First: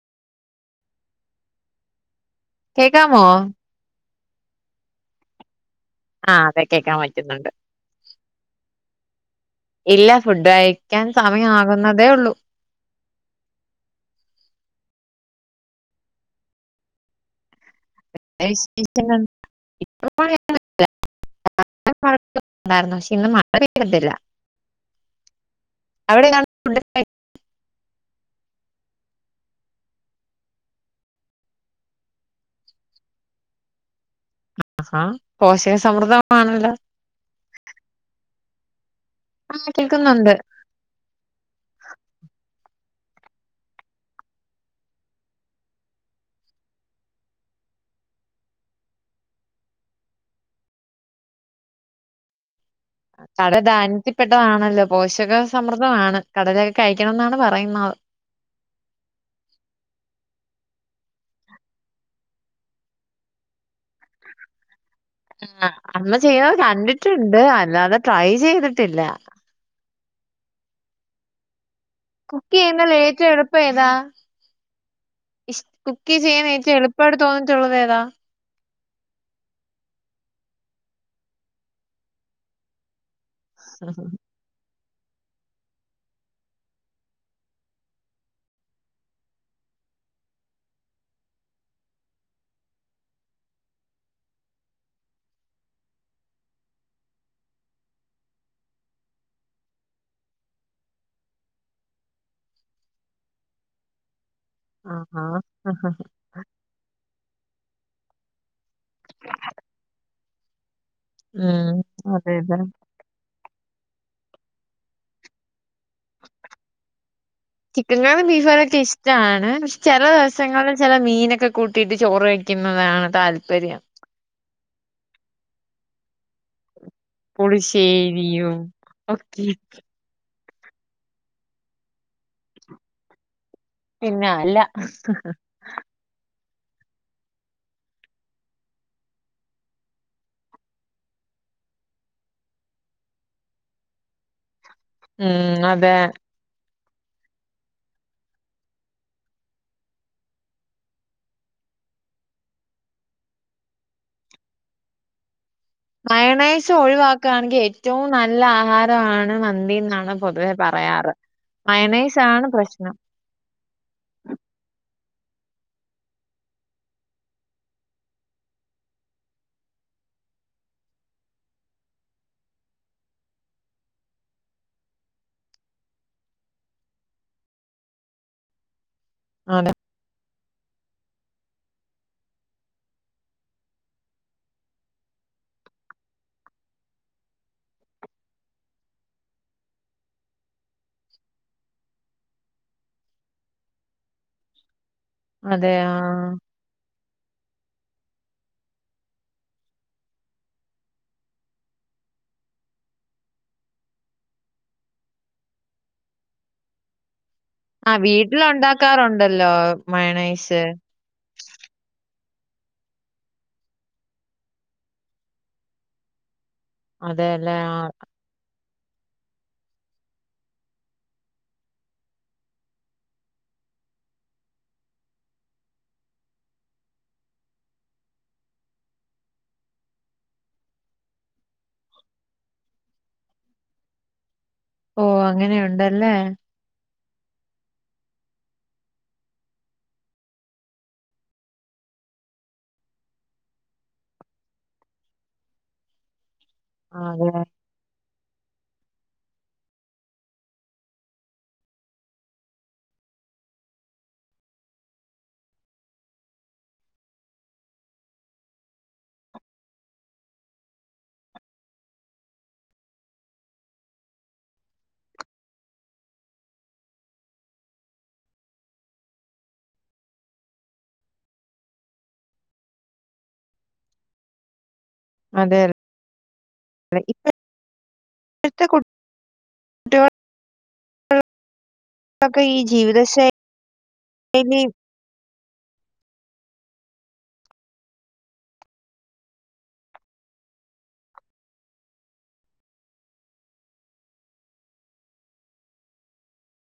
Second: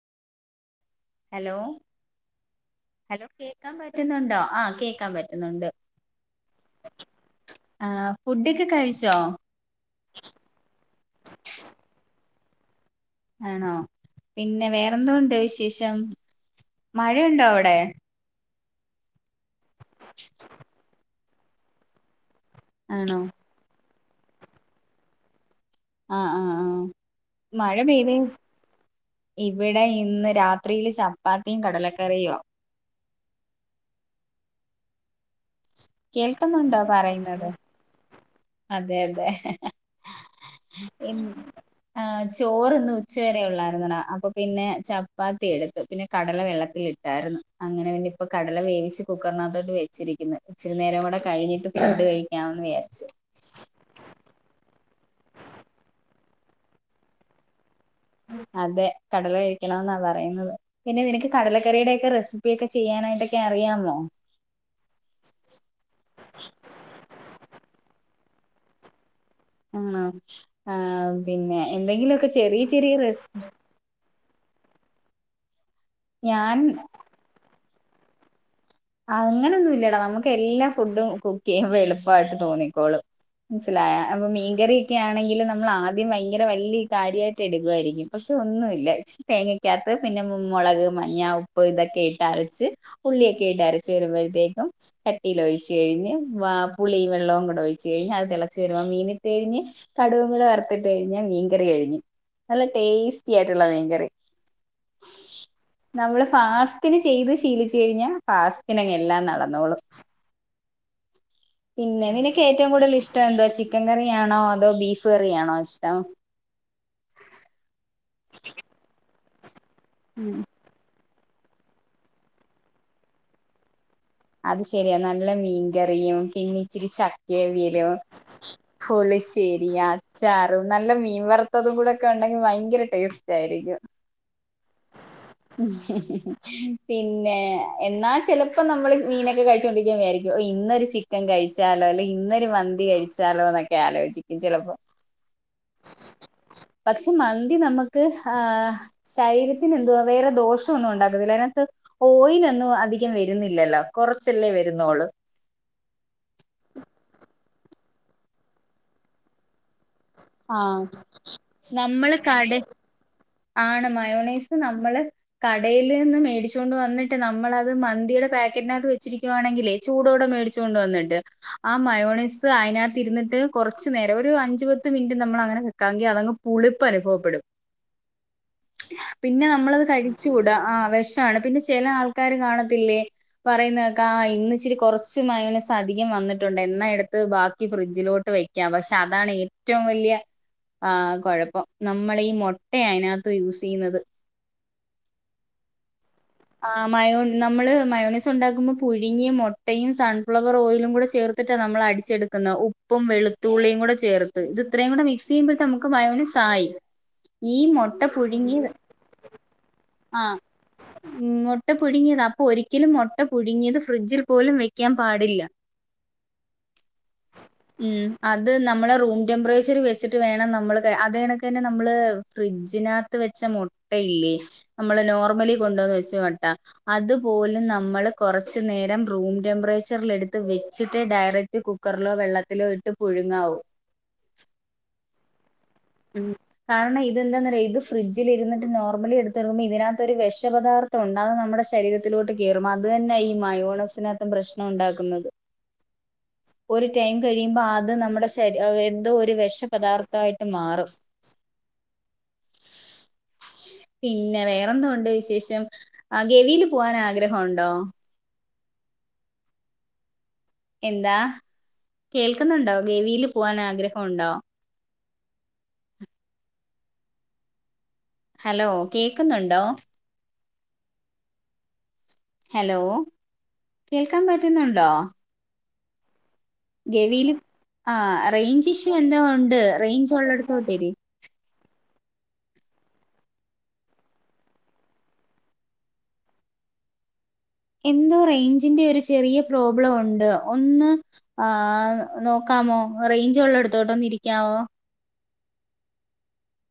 Hello കേക്കാമോ hello കേക്കാൻ പറ്റുന്നുണ്ടോ ആഹ് കേക്കാൻ പറ്റുന്നുണ്ട് ആഹ് അതെ കേക്കാൻ പറ്റുന്നുണ്ട് ആഹ് ഫുഡൊക്കെ കഴിച്ചോ ഇല്ല ഫുഡ് കഴിക്കാൻ സമയമാകുന്നതേ ഉള്ളൂ ആണോ പിന്നെ വേറെന്തോ ഉണ്ട് വിശേഷം മഴയുണ്ടോ അവിടെ [unintelligible] [unintelligible] പക്ഷെ ആണോ ഇന്ന് മഴ പെയ്തിട്ടില്ല ആഹ് ആഹ് ആഹ് മഴ പെയ്തേന് ഇവിടെ ഇന്ന് രാത്രിയില് ചപ്പാത്തിയും കടലക്കറിയുവാ ആഹാ പോഷക സമൃദ്ധമാണല്ലോ കേൾക്കുന്നുണ്ടോ പറയുന്നത് അതെ അതെ ആ കേൾക്കുന്നുണ്ട് ആഹ് ചോറിന്ന് ഉച്ച വരെ ഉള്ളായിരുന്നടാ അപ്പൊ പിന്നെ ചപ്പാത്തി എടുത്ത് പിന്നെ കടല വെള്ളത്തിട്ടു ണ്ടാരുന്നു അങ്ങനെ പിന്നെ ഇപ്പൊ കടല വേവിച്ച് കുക്കറിനകത്തോട്ട് വെച്ചിരിക്കുന്നു ഇച്ചിരി നേരം കൂടെ കഴിഞ്ഞിട്ട് ഫുഡ് കഴി ക്കാന്ന് വിചാരിച്ചു കടല ദാന്യത്തിപ്പെട്ടതാണല്ലോ പോഷക സമ്രദ്ധമാണ് കടലയൊക്കെ കഴിക്കണം എന്നാണ് പറയുന്നത് അതെ കടല കഴിക്കണമെന്നാ പറയുന്നത് പിന്നെ നിനക്ക് കടലക്കറിയുടൊക്കെ റെസിപ്പിയൊക്കെ ചെയ്യാനായിട്ടൊക്കെ അറിയാമോ? ആഹ് അമ്മ ചെയ്തത് കണ്ടിട്ടുണ്ട് അല്ലാതെ ട്രൈ ചെയ്തിട്ടില്ല ആണോ ആഹ് പിന്നെ എന്തെങ്കിലും കുക്ക് ചെയ്യുന്നതിൽ ഏറ്റവും എളുപ്പം ഏതാ? ഇശ് കുക്ക് ചെയ്യാൻ ഞാൻ ഏറ്റവും എളുപ്പമായിട്ട് തോന്നിട്ടുള്ളത് ഏതാ? അങ്ങനെയൊന്നും ഇല്ലടാ നമുക്ക് എല്ലാ ഫുഡും കുക്ക് ചെയ്യുമ്പോ എളുപ്പായിട്ട് തോന്നിക്കോളും മനസ്സിലായാ അപ്പൊ മീൻകറി ഒക്കെ ആണെങ്കിലും നമ്മൾ ആദ്യം ഭയങ്കര വലിയ കാര്യായിട്ട് എടുക്കുവായിരിക്കും പക്ഷെ ഒന്നുവില്ല ചി തേങ്ങക്കകത്ത് പിന്നെ മുളക് മഞ്ഞ ഉപ്പ് ഇതൊക്കെ ഇട്ട് അരച്ച് ഉള്ളിയൊക്കെ യിട്ടരച്ച് വരുമ്പഴത്തേക്കും കട്ടീല് ഒഴിച്ച് കഴിഞ്ഞ് വാ പുളിയും വെള്ളവും കൂടെ ഒഴിച്ച് കഴിഞ്ഞ് അത് തിളച്ച് വരുമ്പൊ മീനിട്ട് കഴിഞ്ഞ് കടുകും കൂടെ വറുത്തിട്ട് കഴിഞ്ഞാൽ മീൻകറി കഴിഞ്ഞു നല്ല ടേസ്റ്റി ആയിട്ടുള്ള മീൻകറി. ആഹ് ആഹ് നമ്മള് ഫാസ്റ്റിന് ചെയ്ത് ശീലിച്ചു കഴിഞ്ഞാ ഫാസ്റ്റിന്ങ്ങ് എല്ലാം നടന്നോളും ഉം പിന്നെ അതെ നിക്ക് അതെ ഏറ്റവും കൂടുതൽ ഇഷ്ടം എന്തോ ചിക്കൻ കറിയാണോ അതോ ബീഫ് കറിയാണോ ഇഷ്ടം ചിക്കൻ കറിയും ബീഫ് കറിയൊക്കെ ഇഷ്ട്ടാണ് ചെലെ ദവസങ്ങളില് ചെലെ മീനൊക്കെ കൂട്ടിയിട്ട് ചോറ് വയ്ക്കുന്നതാണ് താല്പര്യം. അത് ശരിയാ നല്ല മീൻകറിയും പിന്നെ ഇച്ചിരി ശ ഏവിയലോ പുളിശ്ശേരിയും ഫുള്ള് ഒക്കെ ശരിയാ ചാറും നല്ല മീൻ വറുത്തതും കൂടെ ഒക്കെ ഉണ്ടെങ്കി ഭയങ്കര ടേസ്റ്റ് ആയിരിക്കും. പിന്നെ അല്ല പിന്നെ എന്നാ ചിലപ്പോ നമ്മള് [unintelligible] പിന്നെഎന്ന ചെലപ്പോഞമ്മള് മീനൊക്കെ കഴിച്ചോണ്ടിരിക്കുമ്പൊ വിചാരിക്കും ഓ ഇന്നൊരു ചിക്കൻ കഴിച്ചാലോ അല്ലെങ്കി ഇന്നൊരു മന്തി കഴിച്ചാലോ ന്നൊക്കെ ആലോചിക്കും ചെലപ്പോ ഉം അതെ പക്ഷെ മന്തി നമുക്ക് ആഹ് ശരീരത്തിന് എന്തുവാ വേറെ ദോഷംഒന്നും ഉണ്ടാകുന്നില്ല തിനകത്ത് ഓയിലൊന്നും അധികം വരുന്നില്ലല്ലോ കൊറച്ചല്ലേ വരുന്നോള്ള് മയണൈസ് ഒഴിവാക്കാണെങ്കിൽ ഏറ്റവും നല്ല ആഹാരവാണ് മന്തീ ന്നാ ന്ന് പൊതുവേ പറയാറ് നമ്മള് മയനൈസാണ് കട പ്രശ്നം ആണ് മയോണൈസ് നമ്മള് കടേയിൽ നിന്ന് മേടിച്ചൊണ്ട് വന്നിട്ട് നമ്മളത് മന്തിയുടെ പാക്കറ്റിനകത്ത് വെച്ചിരിക്കുവാണെങ്കിലേയ് ചൂടോടെ മേടിച്ചോണ്ട് വന്നിട്ട് ആ മയോണൈസ് അയി നകത്ത് ഇരുന്നിട്ട് കൊറച്ചു നേരം ഒരു അഞ്ചു പത്ത് മിനിറ്റ് നമ്മൾ അങ്ങനെ വെക്കാങ്കിൽആകും പുളിപ്പ് അനുഭവപ്പെടും പിന്നെ അതെ നമ്മളത് കഴിച്ച് കൂടാ ആ വെഷാണ് പിന്നെ ചെലെ ആൾക്കാര് കാണത്തില്ലേ പറയുന്നതയ്കാ ആ ഇന്ന് ഇച്ചിരി കുറച്ച് മയോണൈസ് അധികം വന്നിട്ടുണ്ട് എന്നാ എടുത്ത് ബാക്കി ഫ്രിഡ്ജിലോട്ട് വയ് പക്ഷെ അതാണ് ഏറ്റവും വലിയ ആഹ് കുഴപ്പം നമ്മളീ മൊ മൊട്ടയാ അയിനകത്ത് യൂസ് ചെയ്യുന്നത് അതെ ആഹ് ആ മയോ നമ്മള് മയോണൈസ് ഉണ്ടാക്കുമ്പോ പുഴുങ്ങിയ മൊട്ടയും സൺഫ്ലവർ ഓയിലും കൂടെ ചേർ ന്ന് ട്ടാ നമ്മള് അടിച്ചെടുക്കുന്ന ഉപ്പും വെളുത്തുള്ളിയും കൂടെ ചേർത്ത് ഇത് ഇത്രയും കൂടെ മിക്സ് ചെയ്യുമ്പോഴേത്ത് നമുക്ക് മയോണൈസായി [inaudible] ആ വീട്ടിലുണ്ടാക്കാറുണ്ടല്ലോ ആ മയോണൈസ് ഉം മൊട്ട പുഴുങ്ങിയതാ അപ്പൊ ഒരിക്കലും മൊട്ട പുഴുങ്ങിയത് ഫ്രിഡ്ജിൽ പോലും വെക്കാൻ പാടില്ല. [inaudible] അതെല്ലേ ആ ഉം അത് നമ്മള് റൂം ടെമ്പറേച്ചറി വെച്ചിട്ട് വേണം നമ്മള് അതണക്ക്‌ തന്നെ നമ്മള് ഫ്രിഡ്ജിനക ത് വെച്ച മുട്ടയില്ലേ നമ്മള് നോർമലി കൊണ്ടുവന്ന് വെച്ച മുട്ട അതുപോലും നമ്മള് കൊറച്ച് നേരം റൂം ടെമ്പറേച്ചറിൽ എടുത്ത് വെച്ചിട്ടേ ഡയറക്റ്റ് കുക് കു ക്കറിലോ വെള്ളത്തിലോ ഇട്ട് പുഴുങ്ങാവൂ ഓ അങ്ങനെയുണ്ടല്ലേ ഉം കാരണം ഇത് എന്തെന്നറിയോ ഇത് ഫ്രിഡ്ജിൽ ഇരിട്ട് നോർമലി എടുത്ത്റങ്ങുമ്പോ ഇതിനകത്ത് ഒരു വെശ പദാർതോണ്ട് അത് നമ്മുടെ ശരീരത്തിലോട്ട് കേറും അത് ന്നെ ഈ മയോണസ്നകത്തും പ്രശ്നോണ്ടാക്കുന്നത് ഒരു ടൈം അതെ കഴിയുമ്പോ ആത് നമ്മുടെസ് ത് അത് എന്തോ ഒരു വെഷപദാർത്ഥായിട്ട്മാറും. പിന്നെ വേറെന്തൊണ്ട് വിശേഷം ആ ഗവിൽ പോവാൻ ആഗ്രഹണ്ടോ എന്താ കേൾക്കുന്നുണ്ടോ ഗേവിൽ പോവാൻ ആഗ്രഹണ്ടോ ഹലോ കേക്കുന്നുണ്ടോ ഹലോ കേൾക്കാൻ പറ്റുന്നുണ്ടോ അതെ തെ ഗെവില് ആ റേയ് ഇപ്പോഴത്തെ ഞ്ച് ഇഷ്യൂ എന്തോ ഉണ്ട് റേഞ്ച് ഉള്ളടത്തോട്ടിരി വിട്ടേക്ക് ക്കെ ഈ ജീവിത ശൈ ലി [unintelligible] എന്തോ റേയ് ഞ്ചി ന്റെ ഒരു ചെറിയ പ്രോബ്ലം ഉണ്ട് ഒന്ന് ആഹ് നോക്കാമോ റൈഞ്ച് ഉള്ളിടത്തോട്ട് ഇരിക്കാമോ